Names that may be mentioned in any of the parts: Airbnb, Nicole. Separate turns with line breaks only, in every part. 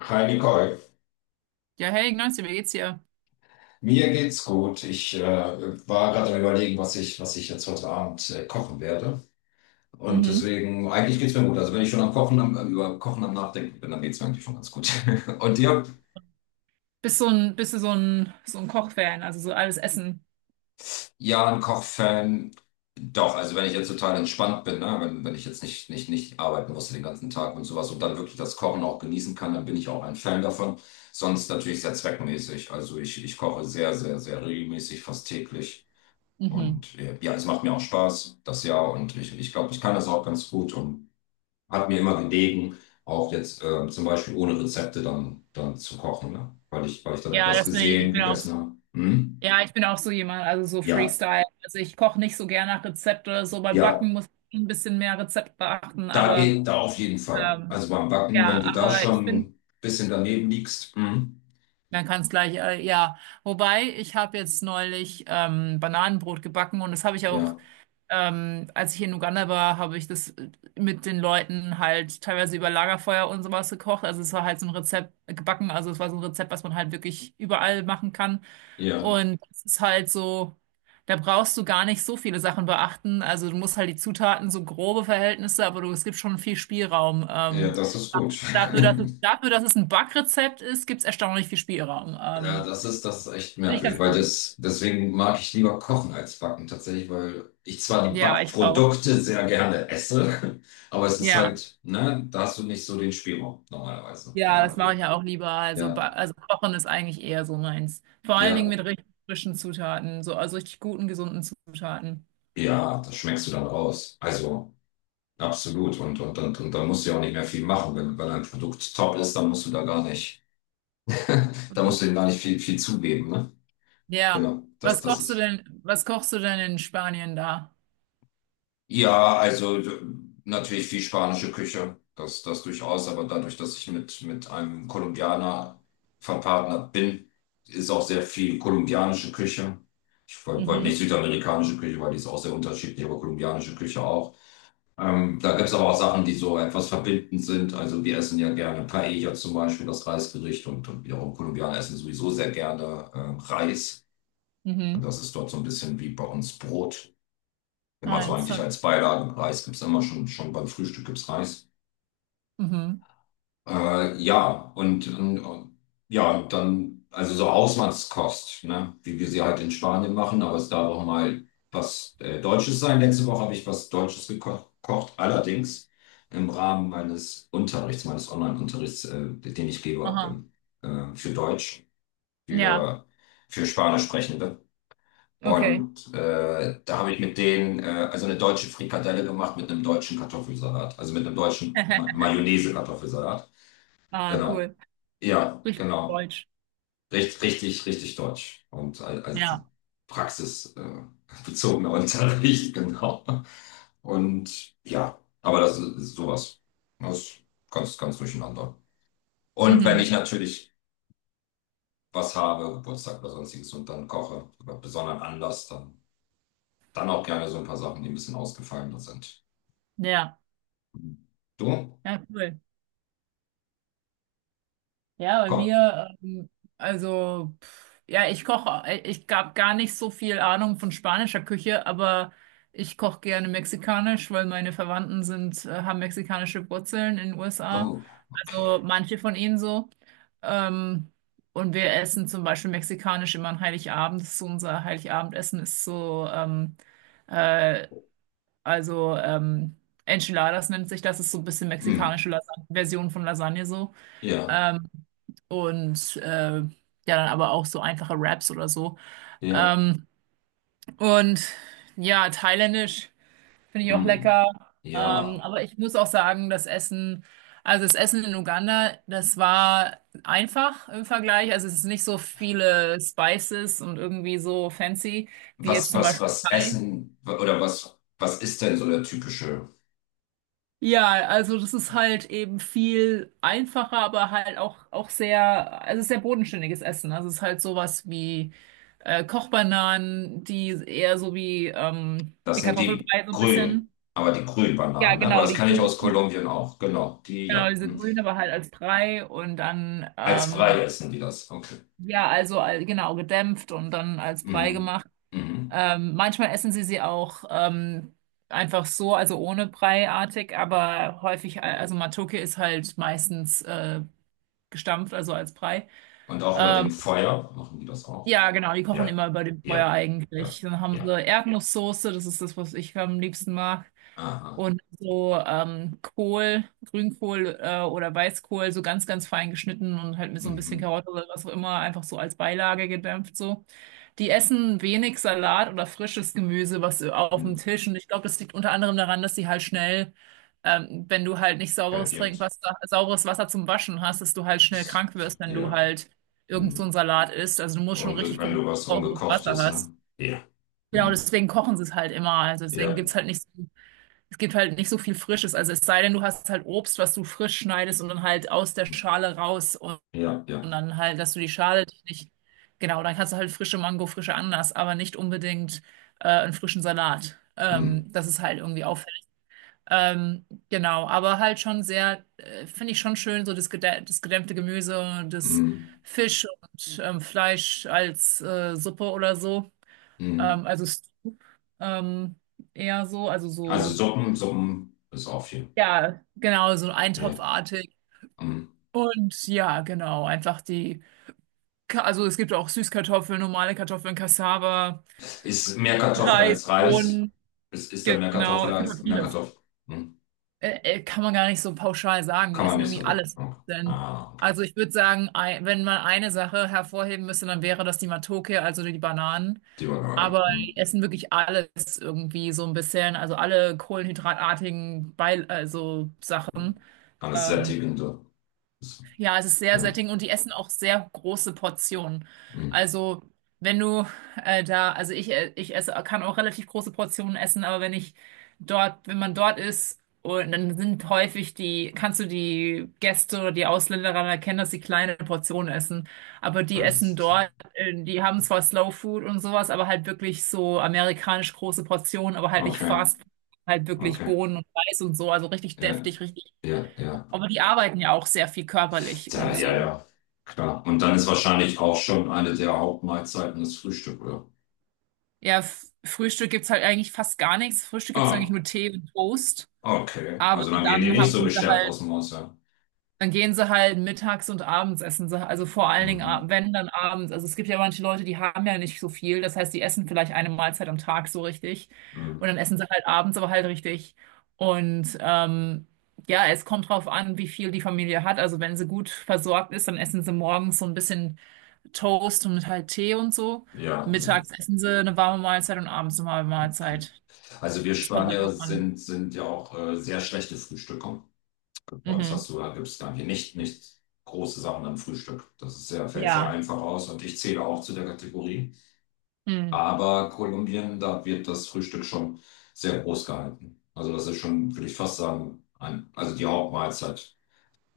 Hi Nicole,
Ja, hey, Ignacio, wie geht's dir?
mir geht's gut. Ich war gerade am Überlegen, was ich jetzt heute Abend kochen werde. Und
Mhm.
deswegen, eigentlich geht's mir gut. Also wenn ich schon am Kochen, über Kochen am Nachdenken bin, dann geht's mir eigentlich schon ganz gut. Und dir?
Bist du so ein Kochfan, also so alles Essen?
Ja, ein Kochfan. Doch, also wenn ich jetzt total entspannt bin, ne? Wenn ich jetzt nicht arbeiten musste den ganzen Tag und sowas und dann wirklich das Kochen auch genießen kann, dann bin ich auch ein Fan davon. Sonst natürlich sehr zweckmäßig. Also ich koche sehr, sehr, sehr regelmäßig, fast täglich.
Mhm.
Und ja, es macht mir auch Spaß, das Jahr. Und ich glaube, ich kann das auch ganz gut und hat mir immer gelegen, auch jetzt zum Beispiel ohne Rezepte dann zu kochen, ne? Weil ich dann
Ja,
etwas
das bin ich.
gesehen, gegessen habe. Hm?
Ja, ich bin auch so jemand, also so
Ja,
Freestyle. Also ich koche nicht so gern nach Rezept oder so. Bei
ja,
Backen muss ich ein bisschen mehr Rezept beachten,
da
aber
geht da auf jeden Fall. Also
ähm,
beim Backen, wenn
ja,
du da
aber ich
schon
bin.
ein bisschen daneben liegst, hm?
Man kann es gleich, ja. Wobei, ich habe jetzt neulich Bananenbrot gebacken und das habe ich auch.
Ja,
Als ich in Uganda war, habe ich das mit den Leuten halt teilweise über Lagerfeuer und sowas gekocht. Also es war halt so ein Rezept gebacken. Also es war so ein Rezept, was man halt wirklich überall machen kann.
ja,
Und es ist halt so, da brauchst du gar nicht so viele Sachen beachten. Also du musst halt die Zutaten, so grobe Verhältnisse, aber du, es gibt schon viel Spielraum.
ja,
Ähm,
das ist gut.
dafür, dass es ein Backrezept ist, gibt es erstaunlich viel Spielraum.
Ja,
Ähm,
das ist echt
finde ich
merkwürdig,
ganz cool.
deswegen mag ich lieber kochen als backen tatsächlich, weil ich zwar die
Ja, ich auch.
Backprodukte sehr gerne esse, aber es ist
Ja.
halt, ne, da hast du nicht so den Spielraum normalerweise, wie
Ja,
du,
das
wie
mache
du.
ich ja auch lieber. Also,
Ja,
ba- also kochen ist eigentlich eher so meins. Vor allen Dingen mit
ja,
richtig frischen Zutaten, so also richtig guten, gesunden Zutaten.
ja, das schmeckst du dann raus. Also, absolut. Und dann musst du ja auch nicht mehr viel machen. Wenn ein Produkt top ist, dann musst du da gar nicht, da musst du ihm gar nicht viel, viel zugeben, ne?
Ja.
Genau, das,
Was
das
kochst du
ist.
denn, was kochst du denn in Spanien da?
Ja, also natürlich viel spanische Küche, das durchaus, aber dadurch, dass ich mit einem Kolumbianer verpartnert bin, ist auch sehr viel kolumbianische Küche. Ich wollt
Mhm.
nicht südamerikanische Küche, weil die ist auch sehr unterschiedlich, aber kolumbianische Küche auch. Da gibt es aber auch Sachen, die so etwas verbindend sind. Also wir essen ja gerne Paella zum Beispiel, das Reisgericht, und wiederum Kolumbianer essen sowieso sehr gerne Reis. Und
Mhm.
das ist dort so ein bisschen wie bei uns Brot. Immer so
Eins,
eigentlich
zwei,
als Beilagen. Reis gibt's immer schon beim Frühstück gibt's Reis.
mhm.
Ja, und ja, dann, also so Hausmannskost, ne? Wie wir sie halt in Spanien machen, aber es darf auch mal was Deutsches sein. Letzte Woche habe ich was Deutsches gekocht, allerdings im Rahmen meines Unterrichts, meines Online-Unterrichts, den ich
Aha.
gebe, für Deutsch,
Ja,
für, für Spanisch sprechende.
okay.
Und da habe ich mit denen also eine deutsche Frikadelle gemacht mit einem deutschen Kartoffelsalat, also mit einem deutschen Ma Mayonnaise-Kartoffelsalat.
Ah,
Genau.
cool.
Ja,
Richtig
genau.
deutsch.
Richtig, richtig, richtig deutsch. Und also
Ja.
praxisbezogener bezogener Unterricht, genau. Und ja, aber das ist sowas. Das ist ganz, ganz durcheinander. Und wenn ich
Mhm.
natürlich was habe, Geburtstag oder sonstiges und dann koche, oder besonderen Anlass, dann. Dann auch gerne so ein paar Sachen, die ein bisschen ausgefallener sind.
Ja.
Du?
Ja, cool. Ja, bei
Komm.
mir, also, ja, ich gab gar nicht so viel Ahnung von spanischer Küche, aber ich koche gerne mexikanisch, weil meine haben mexikanische Wurzeln in den USA.
Oh, okay.
Also manche von ihnen so. Ähm, und wir essen zum Beispiel mexikanisch immer an Heiligabend. Das ist so unser Heiligabendessen ist so, äh, also Enchiladas nennt sich das, ist so ein bisschen
Hm.
mexikanische Lasagne, Version von Lasagne so.
Ja,
Ähm, und äh, ja, Dann aber auch so einfache Raps oder so.
ja.
Ähm, und ja, thailändisch finde ich auch
Hm.
lecker. Ähm,
Ja.
aber ich muss auch sagen, also das Essen in Uganda, das war einfach im Vergleich. Also es ist nicht so viele Spices und irgendwie so fancy wie jetzt
Was,
zum
was,
Beispiel
was
Thai.
essen oder was ist denn so der typische?
Ja, also das ist halt eben viel einfacher, aber halt auch, auch sehr, also sehr bodenständiges Essen. Also es ist halt sowas wie Kochbananen, die eher so wie,
Das
wie
sind die
Kartoffelbrei so ein
grünen,
bisschen.
aber die grünen
Ja,
Bananen, ne? Aber
genau,
das
die
kann ich aus
grünen,
Kolumbien auch. Genau, die,
genau,
ja.
diese
Hm.
grünen, aber halt als Brei und dann,
Als Brei essen die das. Okay.
genau, gedämpft und dann als Brei
Mhm.
gemacht.
Mhm.
Manchmal essen sie sie auch einfach so, also ohne Breiartig, aber häufig, also Matoke ist halt meistens gestampft, also als Brei.
Und auch über
Ähm,
dem Feuer machen die das auch.
ja, genau, die kochen
Ja,
immer über dem Feuer
ja, ja,
eigentlich. Dann haben sie
ja.
Erdnusssoße, das ist das, was ich am liebsten mag.
Aha.
Und so Kohl, Grünkohl oder Weißkohl, so ganz, ganz fein geschnitten und halt mit so ein
Mhm.
bisschen Karotte oder was auch immer, einfach so als Beilage gedämpft so. Die essen wenig Salat oder frisches Gemüse, was auf dem
Mhm.
Tisch. Und ich glaube, das liegt unter anderem daran, dass die halt schnell, wenn du halt nicht
halt
sauberes Trinkwasser, sauberes Wasser zum Waschen hast, dass du halt schnell
Ist-
krank wirst, wenn du
Ja.
halt irgend so
Hm.
ein Salat ist. Also du musst schon
Unge
richtig
wenn
gucken,
du was
ob du sauberes Wasser
Ungekochtes, ne?
hast.
Ja.
Genau,
Hm.
deswegen kochen sie es halt immer. Also deswegen
Ja.
gibt's halt nicht so, es gibt halt nicht so viel Frisches. Also es sei denn, du hast halt Obst, was du frisch schneidest und dann halt aus der Schale raus
Ja,
und
ja.
dann halt, dass du die Schale dich nicht, genau, dann kannst du halt frische Mango, frische Ananas, aber nicht unbedingt einen frischen Salat.
Hm.
Das ist halt irgendwie auf. Genau, aber halt schon sehr, finde ich schon schön, so das, gedä das gedämpfte Gemüse, das
Hm.
Fisch und Fleisch als Suppe oder so.
Hm.
Also Stew, ähm, eher so, also
Also
so,
Suppen ist auch viel.
ja, genau, so
Ja.
eintopfartig.
Hm.
Und ja, genau, einfach die, also es gibt auch Süßkartoffeln, normale Kartoffeln, Cassava,
Ist mehr Kartoffel
Reis,
als Reis?
Bohnen,
Ist da mehr
genau,
Kartoffel
es gibt
als
auch
mehr
vieles.
Kartoffel? Hm.
Kann man gar nicht so pauschal sagen. Die
Kann man
essen
nicht
irgendwie
sogar.
alles.
Okay.
Denn,
Ah, okay.
also ich würde sagen, wenn man eine Sache hervorheben müsste, dann wäre das die Matoke, also die Bananen.
Die Banane.
Aber
Hm.
die essen wirklich alles irgendwie so ein bisschen. Also alle kohlenhydratartigen Beil also
Hm.
Sachen.
Alles
Ähm,
sättigend, so.
ja, es ist sehr
Ja.
sättigend und die essen auch sehr große Portionen.
Hm.
Also, wenn du also ich esse, kann auch relativ große Portionen essen, aber wenn man dort ist, und dann sind häufig die, kannst du die Gäste oder die Ausländer daran erkennen, dass sie kleine Portionen essen. Aber die
Weil
essen
das-
dort, die haben zwar Slow Food und sowas, aber halt wirklich so amerikanisch große Portionen, aber halt nicht
Okay,
Fast Food, halt wirklich
okay.
Bohnen und Reis und so, also richtig
Ja,
deftig, richtig
ja, ja.
aber die arbeiten ja auch sehr viel körperlich
Ja,
und
ja,
so.
ja, klar. Und dann ist wahrscheinlich auch schon eine der Hauptmahlzeiten das Frühstück, oder?
Ja, Frühstück gibt's halt eigentlich fast gar nichts. Frühstück gibt's eigentlich
Ah,
nur Tee und Toast.
okay.
Aber
Also dann gehen die
dann
nicht so
haben sie
gestärkt aus
halt,
dem Haus, ja.
dann gehen sie halt mittags und abends essen sie. Also vor allen Dingen,
Mhm.
wenn dann abends. Also es gibt ja manche Leute, die haben ja nicht so viel. Das heißt, die essen vielleicht eine Mahlzeit am Tag so richtig.
Mhm.
Und dann essen sie halt abends aber halt richtig. Und ja, es kommt drauf an, wie viel die Familie hat. Also wenn sie gut versorgt ist, dann essen sie morgens so ein bisschen Toast und halt Tee und so.
Ja, also,
Mittags essen sie eine warme Mahlzeit und abends eine warme Mahlzeit.
also wir
Das kommt halt
Spanier
drauf an.
sind ja auch sehr schlechte Frühstücker. Bei uns
Mhm.
hast du, da gibt es gar nicht große Sachen am Frühstück. Das ist sehr, fällt sehr
Ja.
einfach aus und ich zähle auch zu der Kategorie.
Mhm.
Aber Kolumbien, da wird das Frühstück schon sehr groß gehalten. Also das ist schon, würde ich fast sagen, ein, also die Hauptmahlzeit.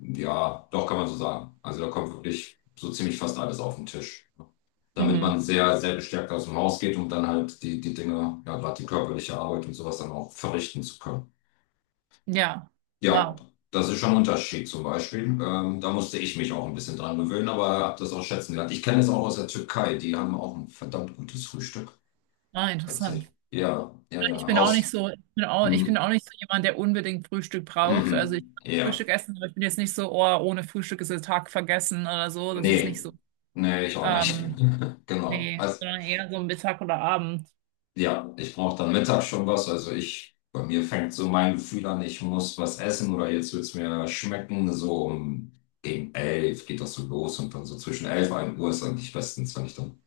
Ja, doch kann man so sagen. Also da kommt wirklich so ziemlich fast alles auf den Tisch. Damit
Mhm.
man sehr, sehr gestärkt aus dem Haus geht, um dann halt die Dinge, ja, gerade die körperliche Arbeit und sowas dann auch verrichten zu können.
Ja.
Ja,
Wow.
das ist schon ein Unterschied zum Beispiel. Da musste ich mich auch ein bisschen dran gewöhnen, aber habe das auch schätzen gelernt. Ich kenne es auch aus der Türkei. Die haben auch ein verdammt gutes Frühstück.
Ah, interessant.
Tatsächlich. Ja, ja,
Ich
ja.
bin auch nicht
Aus.
so, ich bin auch
Mhm.
nicht so jemand, der unbedingt Frühstück braucht. Also ich
Mhm.
kann
Ja.
Frühstück essen, aber ich bin jetzt nicht so, oh, ohne Frühstück ist der Tag vergessen oder so. Das ist
Nee.
nicht so.
Nee, ich auch nicht.
Ähm,
Genau.
nee,
Also,
sondern eher so Mittag oder Abend.
ja, ich brauche dann mittags schon was. Also bei mir fängt so mein Gefühl an, ich muss was essen oder jetzt wird's mir schmecken. So um gegen 11 geht das so los und dann so zwischen 11 und 1 Uhr ist eigentlich bestens, wenn ich dann,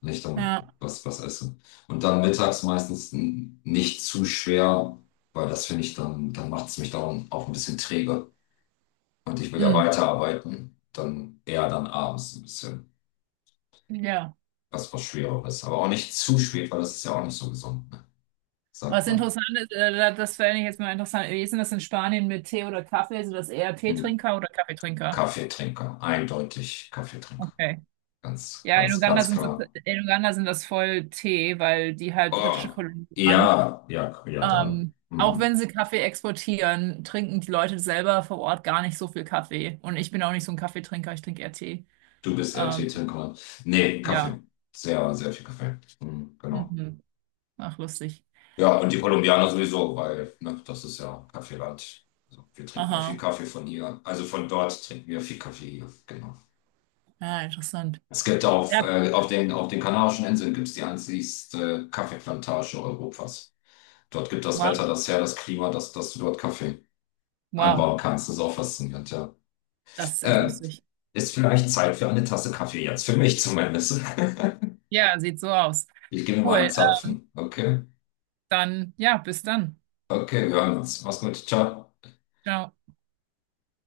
wenn ich dann
Ja.
was esse. Und dann mittags meistens nicht zu schwer, weil das finde ich dann macht's mich dann auch ein bisschen träge. Und ich will ja
Mhm.
weiterarbeiten. Dann eher dann abends ein bisschen
Ja.
was Schwereres. Aber auch nicht zu spät, weil das ist ja auch nicht so gesund, ne? Sagt
Was interessant ist, das fände ich jetzt mal interessant. Wie ist denn das in Spanien mit Tee oder Kaffee? Sind das eher
man.
Teetrinker oder Kaffeetrinker?
Kaffeetrinker, eindeutig Kaffeetrinker.
Okay.
Ganz,
Ja, in
ganz,
Uganda
ganz
sind das,
klar.
in Uganda sind das voll Tee, weil die halt britische
Oh,
Kolonien waren.
ja, ja, ja, dann.
Auch wenn
Mhm.
sie Kaffee exportieren, trinken die Leute selber vor Ort gar nicht so viel Kaffee. Und ich bin auch nicht so ein Kaffeetrinker, ich trinke eher Tee.
Du bist eher
Ähm,
Teetrinker. Nee,
ja.
Kaffee. Sehr, sehr viel Kaffee. Mhm, genau.
Mhm. Ach, lustig.
Ja, und die Kolumbianer sowieso, weil, ne, das ist ja Kaffeeland. Also, wir trinken ja viel
Aha.
Kaffee von hier. Also von dort trinken wir viel Kaffee hier. Genau.
Ja, interessant.
Es gibt
Ja,
auf den, Kanarischen Inseln gibt's die einzigste Kaffeeplantage Europas. Dort gibt das
wow.
Wetter das her, das Klima, das dort Kaffee
Wow.
anbauen kannst. Das ist auch faszinierend, ja.
Das ist echt
Äh,
lustig.
ist vielleicht Zeit für eine Tasse Kaffee jetzt, für mich zumindest.
Ja, sieht so aus.
Ich gehe mir mal einen
Cool.
Zapfen. Okay,
Dann, ja, bis dann.
okay, wir hören uns. Mach's gut, ciao.
Ciao.